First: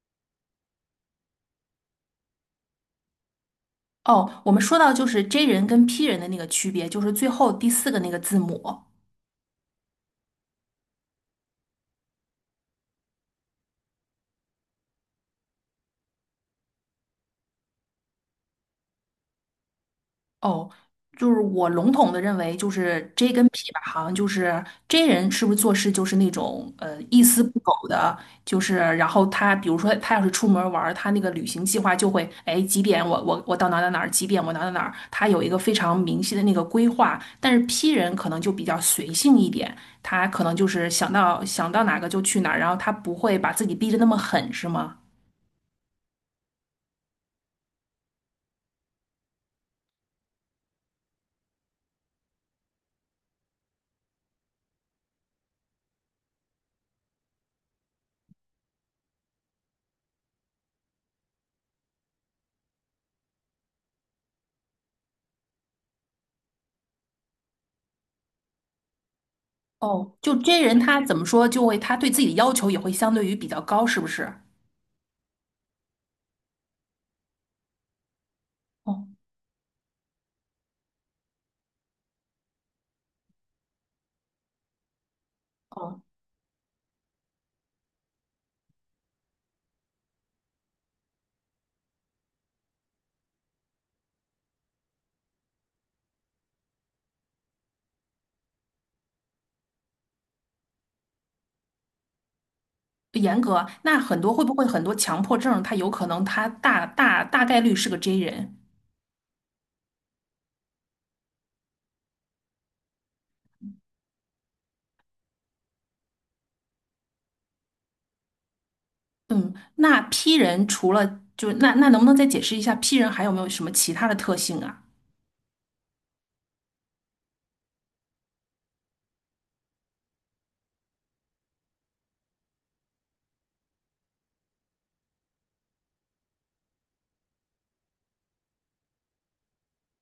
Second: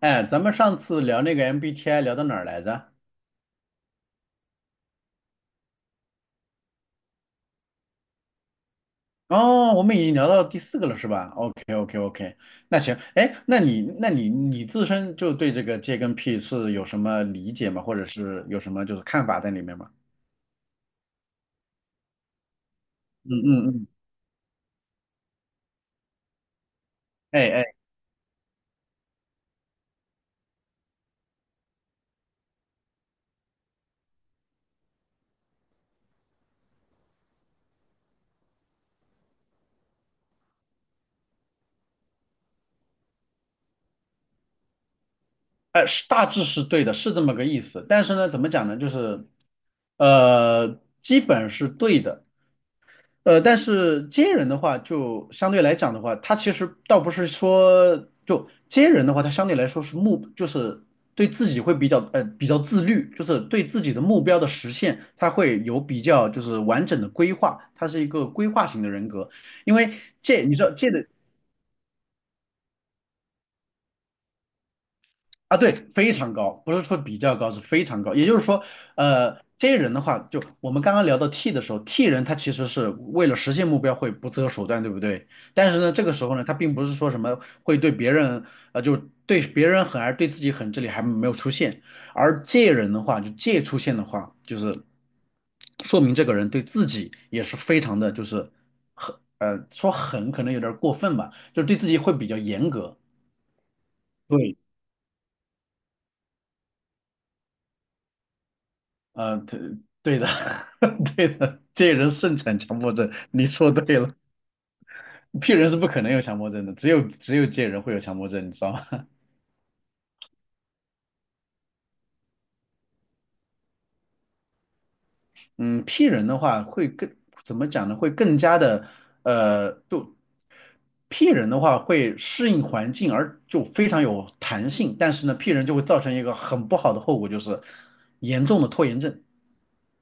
哎，咱们上次聊那个 MBTI 聊到哪儿来着？哦，我们说到就是 J 人跟 P 人的那个区别，就是最后第四个那个字母。哦，我们已经聊到第四个了，是吧？OK OK OK，那行，哎，那你那你你自身就对这个 J 跟 P 是有什么理解吗？或者是有什么就是看法在里面吗？哦，就是我笼统的认为，就是 嗯 J 跟 嗯 P 吧，嗯，好像就是 J 人是不是做事就是那种一丝哎不哎苟的。就是然后他比如说他要是出门玩儿，他那个旅行计划就会，哎，几点我到哪儿哪儿哪儿，几点我哪儿哪儿哪儿，他有一个非常明晰的那个规划。但是 P 人可能就比较随性一点，他可能就是想到哪个就去哪儿，然后他不会把自己逼得那么狠，是吗？哎，是大致是对的，是这么个意思。但是呢，怎么讲呢？就是基本是对的，但是接人的话，就相对来讲的话，他其实倒不是说就接人的话，他相对来说是目，就是对自己会比较自律，就是对自己的目标的实现，他会有比较就是完整的规划，他是一个规划型的人格。因为哦，就 借你 J 知道人借他的怎么说，就会他对自己的要求也会相对于比较高，是不是？啊，对，非常高，不是说比较高，是非常高。也就是说，哦这些人的话，就我们刚刚聊到 T 的时候，T 人他其实是为了实现目标会不择手段，对不对？但是呢，哦，这个时候呢，他并不是说什么会对别人，就对别人狠，而对自己狠，这里还没有出现。而借人的话，就借出现的话，就是说明这个人对自己也是非常的，就是很，说狠可能有点儿过分吧，就是对自己会比较严格。严格。那很多，会不对，会很多强迫症，他有可能他大概率是个 J 人。对对的，对的，借人盛产强迫症，你说对了。P 人是不可能有强迫症的，只有借人会有强迫症，你知道吗？嗯，那 P 人除了就那能不能再解释一下 P 人还有没有什么其他的特性啊？嗯，P 人的话会更怎么讲呢？会更加的就 P 人的话会适应环境，而就非常有弹性。但是呢，P 人就会造成一个很不好的后果，就是严重的拖延症。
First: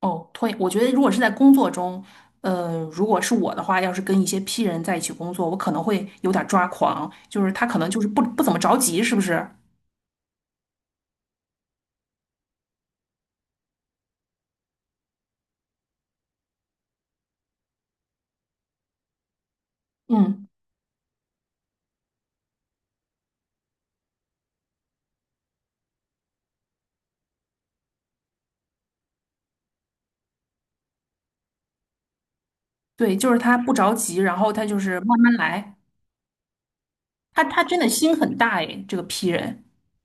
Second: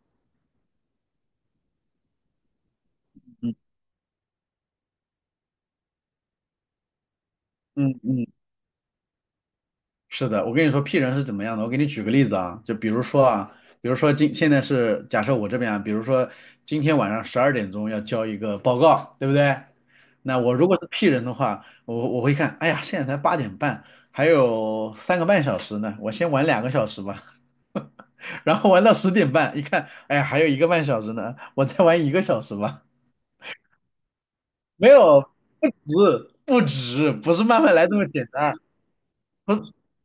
哦，拖延我觉得如果是在工作中，如果是我嗯的话，要是跟一些 P 人在一起工作，我可能会有点抓狂，就是他可能嗯就是不嗯，不怎么着急，是不是？是的，我跟你说 P 人是怎么样的，我给你举个例子啊，就比如说啊，比如说现在是假设我这边啊，比如说今天晚上十二点钟要交一个报告，对不对？那嗯。我如果是 P 人的话，我会看，哎呀，现在才八点半，还有三个半小时呢，我先玩两个小时吧，然后玩到十点半，一看，哎呀，还有一个半小时呢，我再玩一个小时吧。对，就是他不着急，然后他就没是慢有，慢不来。止，不止，不他是他慢慢真来的这么心简很单。大诶，这个 P 不人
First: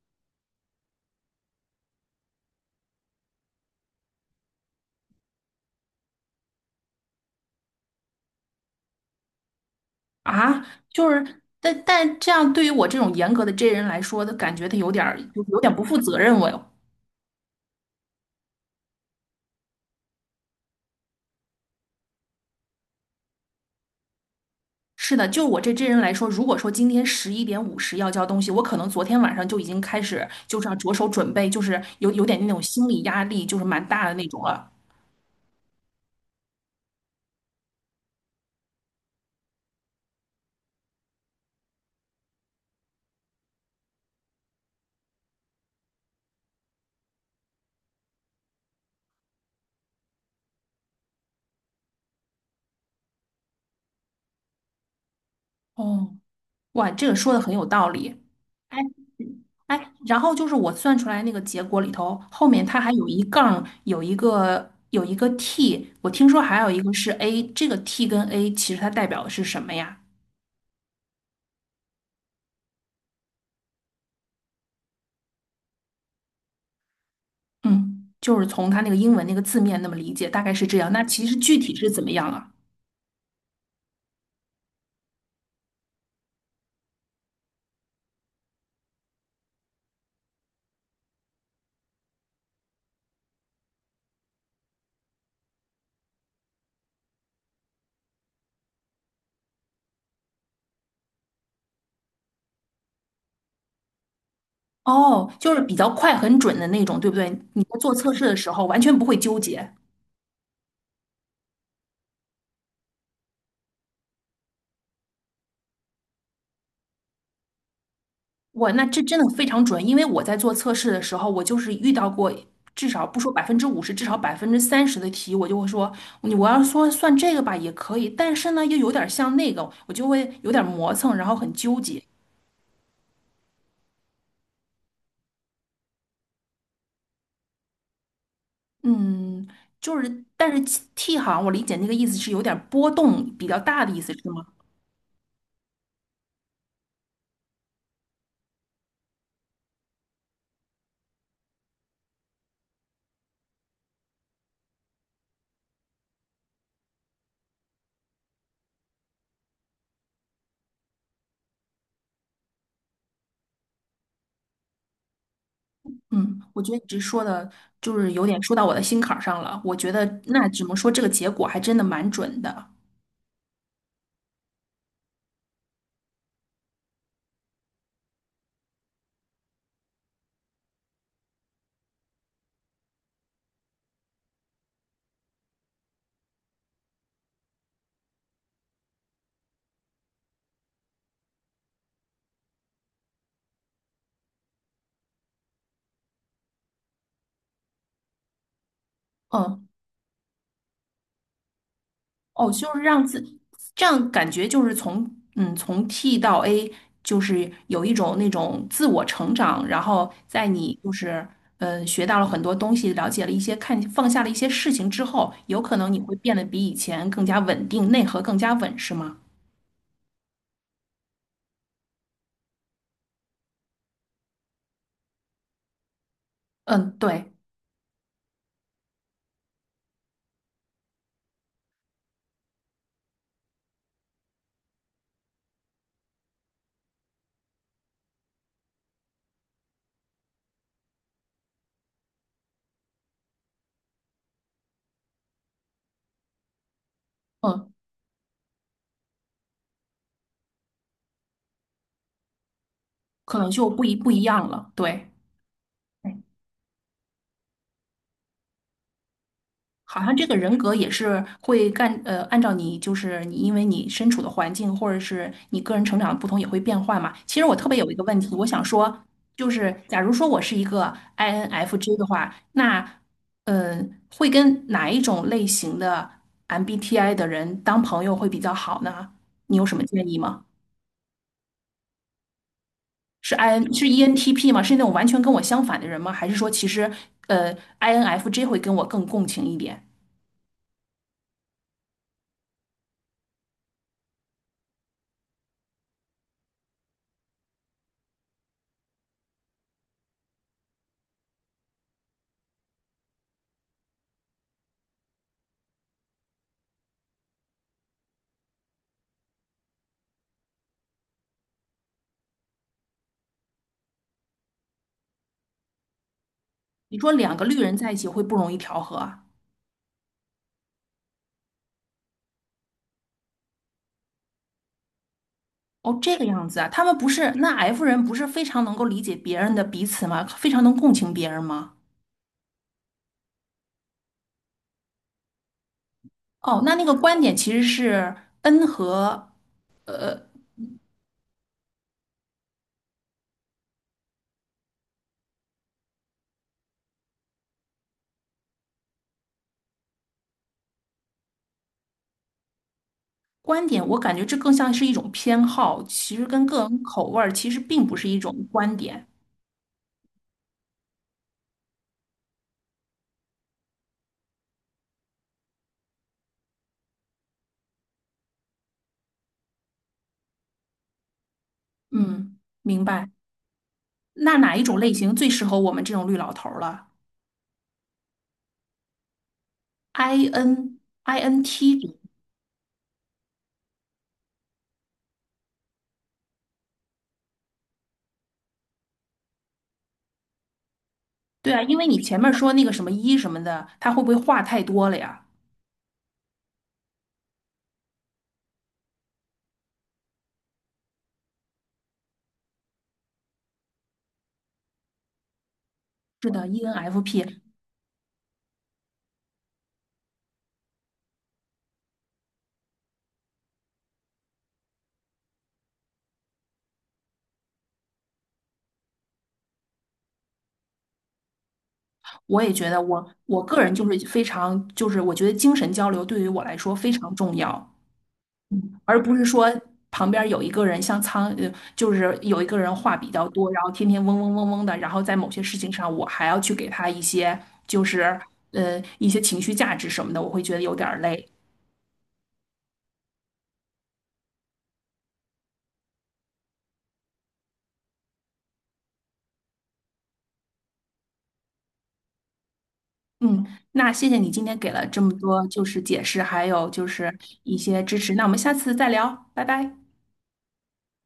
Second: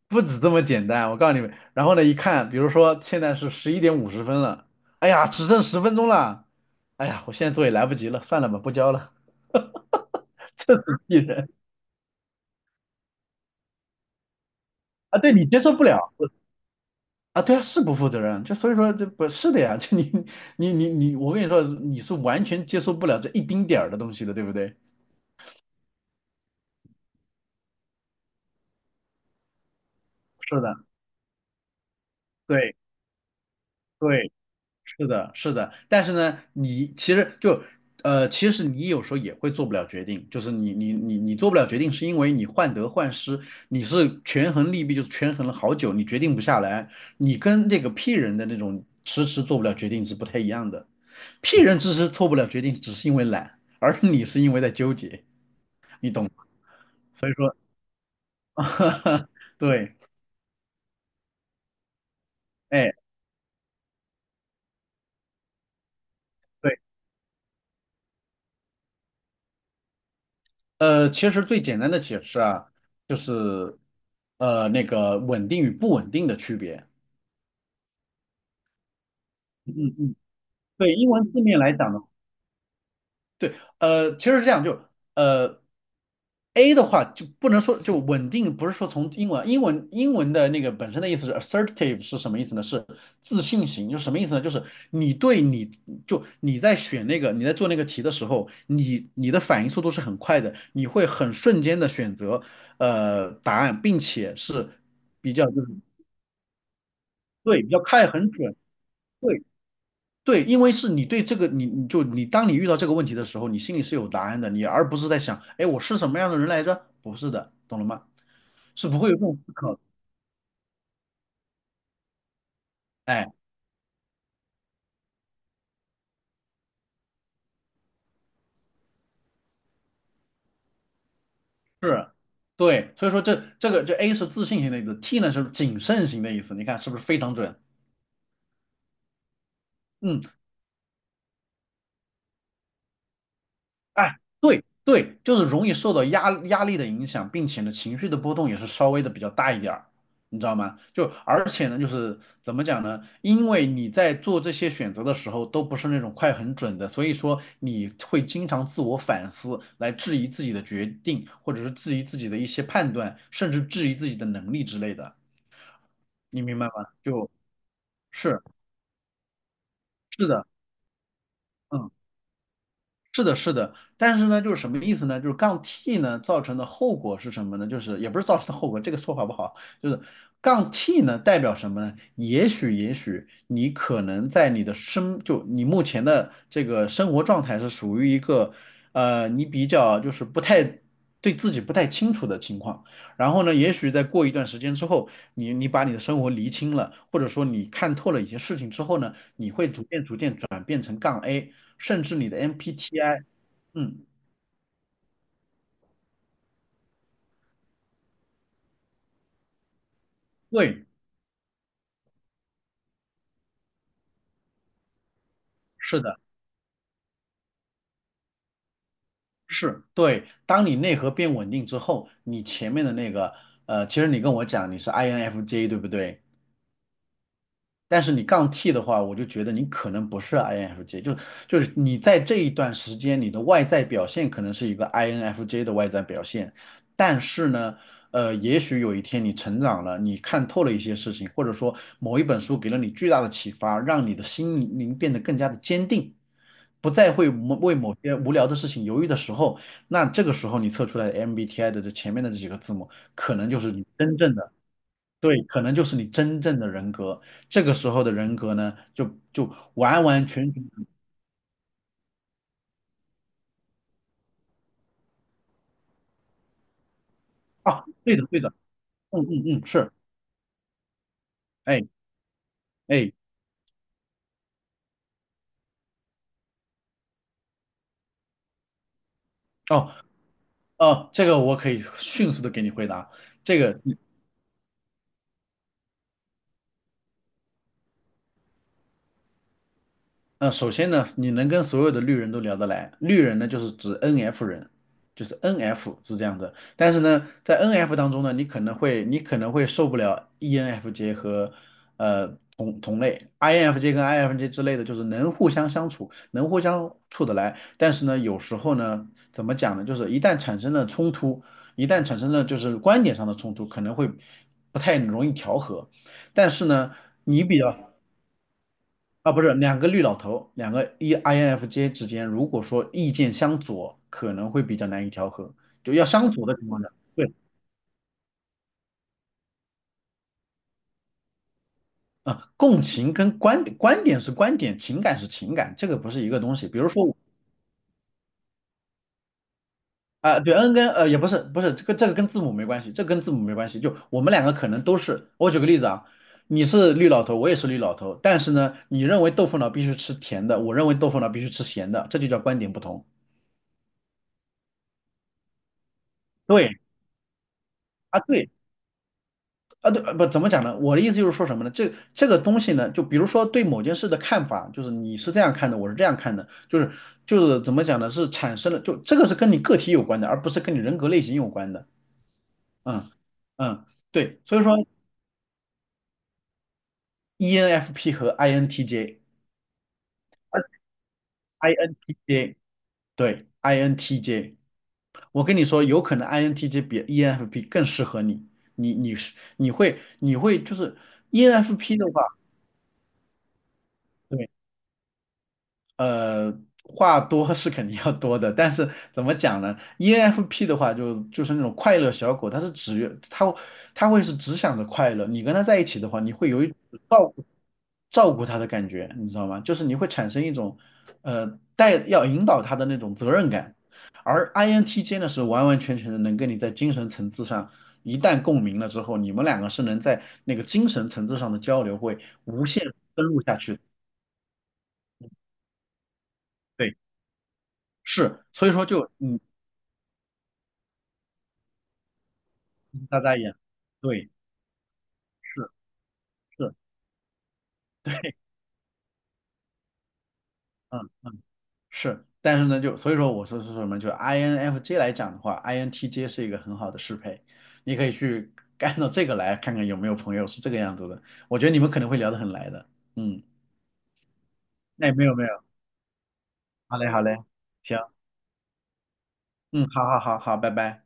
不止这么简单，我告诉你们。然后呢，一看，比如说现在是十一点五十分了，哎呀，只剩十分钟了，哎呀，我现在做也来不及了，算了吧，不交了，啊。这是就鄙是，人但但这样对于我这种严格的 J 人来说，他感觉他有点儿啊！对就你是有接点受不不负了责任我哟。啊，对啊，是不负责任，就所以说这不是的呀，就你，我跟你说，你是完全接受不了这一丁点儿的东西的，对不对？是的，就我这 J 人来说，如果说今天11:50要交东西，我可能昨天晚上就已经开始是就是要的，着手准备，就是有点那种对心理压力，就是蛮大的那对。种了。是的，是的，但是呢，你其实就其实你有时候也会做不了决定，就是你做不了决定，是因为你患得患失，你是权衡利弊，就是权衡了好久，你决定不下来，你跟这个 P 人的那种迟迟做不了决定是不太一样的，P 人迟迟做不了决定，只是因为懒，而你是因为在纠结，你哦，懂吗哇，这个所说以的很说，有道理。哎 哎，对，然后就是我算出来那个结果里头，后面它还哎。有一杠，有一个 t,我听说还有对。一个是 a,这个 t 跟 a 其实它代表的是什么呀？其实最简单的解释啊，就是那个稳定与不稳定的区别。嗯，就是从它那个英文那个字面那么嗯理嗯，解，大概是这样。对，那英文其实字具面来体是讲的。怎么样啊？对，其实是这样，就呃，A 的话就不能说就稳定，不是说从英文的那个本身的意思是 assertive 是什么意思呢？是自信型，就什么意思呢？就是你对你就你在选那个你在做那个题的时候，你的反应速度是很快的，你会很瞬间的选择答案，并且是哦，比较就是就是比较快很准的那种，对不对？你对比在较做快测试很的时准。候完全不会纠对。结。对，因为是你对这个，你你就你当你遇到这个问题的时候，你心里是有答案的，你而不是在想，哎，我是什么样的人来着？不是的，懂了吗？我那是不这会有真这的种非思常考的，准，因为我在做测试的时候，我就是遇到过至少不哎，说50%，至少30%的题，我就会说，你我要说算这个吧也可以，但是呢又有点像那个，我就会有点磨蹭，然后很纠结。是，对，所以说这A 是自信型的意思，T 呢是谨慎型的意思，你看是不是非常准？就嗯。是，但是 T 好像我理解那个意思是有点波动比较大的意思，哎，是吗？对对，就是容易受到压力的影响，并且呢，情绪的波动也是稍微的比较大一点儿，你知道吗？就而且呢，就是怎么讲呢？因为你在做这些选择的时候都不是那种快很准的，所以说你会经常自我反思，来质疑自己的决定，或者是质疑自己的一些判断，甚至质疑自己的能力之类的，嗯，你明我白觉吗？得你这说就的就是有点是说到我的心坎儿上了。我觉得是的，那只能说这个结果还真的嗯。蛮准的。是的，是的，但是呢，就是什么意思呢？就是杠 T 呢造成的后果是什么呢？就是也不是造成的后果，这个说法不好，就是杠 T 呢代表什么呢？也许，也许你可能在你的生，就你目前的这个生活状态是属于一个，你比较就是不太对自己不太清楚的情况，然后呢，也许在过一段时间之后，你把你的生活厘清了，或者说你看透了一些事情之后呢。你嗯，会逐渐逐渐转变成杠 A，甚至你的 哦，就是让自 MPTI，这嗯，样感觉就是从嗯从 T 到 A,就是有一种那种自我成长，然后在你对，就是嗯学到了很多东西，了解了一些看放下了一些事情之后，有可能你是会的，变得比以前更加稳定，内核更加稳，是吗？是，对。当你内核变稳定之后，你前面的那个，其实你跟我讲你是 INFJ 对不对？嗯，对，但是你杠 T 的话，我就觉得你可能不是 INFJ，就是你在这一段时间，你的外在表现可能是一个 INFJ 的外在表现，但是呢，也许有一天你成长了，你看透了一些事情，或者说某一本书给了你巨大的启发，让你的心灵变得更加的坚定，不再会嗯，某些无聊的事情犹豫的时候，那这个时候你测出来的 MBTI 的这前面的这几个字母，可可能能就就是不你一不真一正样的。了，对。对，可能就是你真正的人格。这个时候的人格呢，就好完像这完个全人全格也是会干，按照你就是你，因为你身处的环境或者是你个人成长的不同也会变化嘛。其实我特别啊，有一个对问的，题，对我的，想说，嗯嗯就嗯，是是，假如说我是一个 哎 INFJ 的话，那哎，呃，会跟哪一种类型的 MBTI 的人当朋友会比较好呢？你有什么哦建议吗？哦，这个我可以迅速的给你回答。是 这 IN 个是 ENTP 吗？是那种完全跟我相反的人吗？还是说其实呃 INFJ 会跟我更共情一点？首先呢，你能跟所有的绿人都聊得来，绿人呢就是指 NF 人，就是 NF 是这样的。但是呢，在 NF 当中呢，你可能会受不了 ENFJ 和同类，INFJ 跟 INFJ 之类的，就是能互相相处，能互相处得来。但是呢，有时候呢，怎么讲呢，就是一旦产生了冲突，一旦产生了就是观点上的冲突，可能会不太容易调和。但是呢，你说两个你绿比人在较一起会不容易调和啊？啊，不是两个绿老头，两个 E INFJ 之间，如果说意见相左，可能会比较难以调和，就哦，要这个相样左的子啊，情况他下，们不是，对，那 F 人不是非常能够理解别人的彼此吗？非常能共情别人吗？啊，共情跟观点，观点是观点，情感是情感，这个不是一个东哦，西。那比那如个说我观点其实是 N 和啊、对，N 跟也不是，不是这个跟字母没关系，这跟字母没关系，就我们两个可能都是，我举个例子啊，你是绿老头，我也是绿老头，但是呢，你认为豆腐脑必须吃甜的，我认为豆腐脑必须吃咸的，这就叫观点不同。观点，我感觉这更像是一种偏好，其实跟个对人口味儿其实并不是一啊，种对。观点。啊，对，不怎么讲呢？我的意思就是说什么呢？这东西呢，就比如说对某件事的看法，就是你是这样看的，我是这样看的，就是怎么讲呢？是产生了，就这个是跟你个体有关的，而不是跟你人格类型有关的。嗯，明白。嗯嗯，那对，哪所一以说 种类型最适合我们这种绿老头儿了 ENFP 和 INTJ，INTJ，？I N I N T,人对，INTJ，我跟你说，有可能 INTJ 比 ENFP 更适合你，你会就是 对啊，因为 ENFP 你的前面话。说那个什么一什么的，他会不会话对太多了呀？呃，话多是肯定要多的，但是怎么讲呢？ENFP 的话就是那种快乐小狗，它会是只想着快乐。你跟它在一起的话，是你的会有一种照，ENFP。顾照顾它的感觉，你知道吗？就是你会产生一种要引导它的那种责任感。而 INTJ 呢是完完全全的能跟你在精神层次上一旦共鸣了之后，你们两个是能在那个精神层次上的交流会我也无觉得限我深入我下个人去。就是非常就是我觉得精神交流对于我来说非对。常重要，是，所以说而就不是你说旁边有一个人像就是有一个人话比大较大多，眼，然后天天嗡对，嗡嗡嗡的，然后在某些事是情上我还要去给是，他一些就是一些情绪价值什么的，我会觉得有点儿嗯累。嗯是，但是呢，就所以说我说是什么，就 INFJ 来讲的话，INTJ 是一个很好的适配，你可以去按照这个来看看有没有朋友是这个样子的，我觉得你们可能会聊得很来的，嗯，嗯，那谢谢你今天给了这么那没有没多有，就是解释，还有就好嘞是好嘞，一些行，支持，那我们下次再聊，拜拜。嗯，好好好好，拜拜。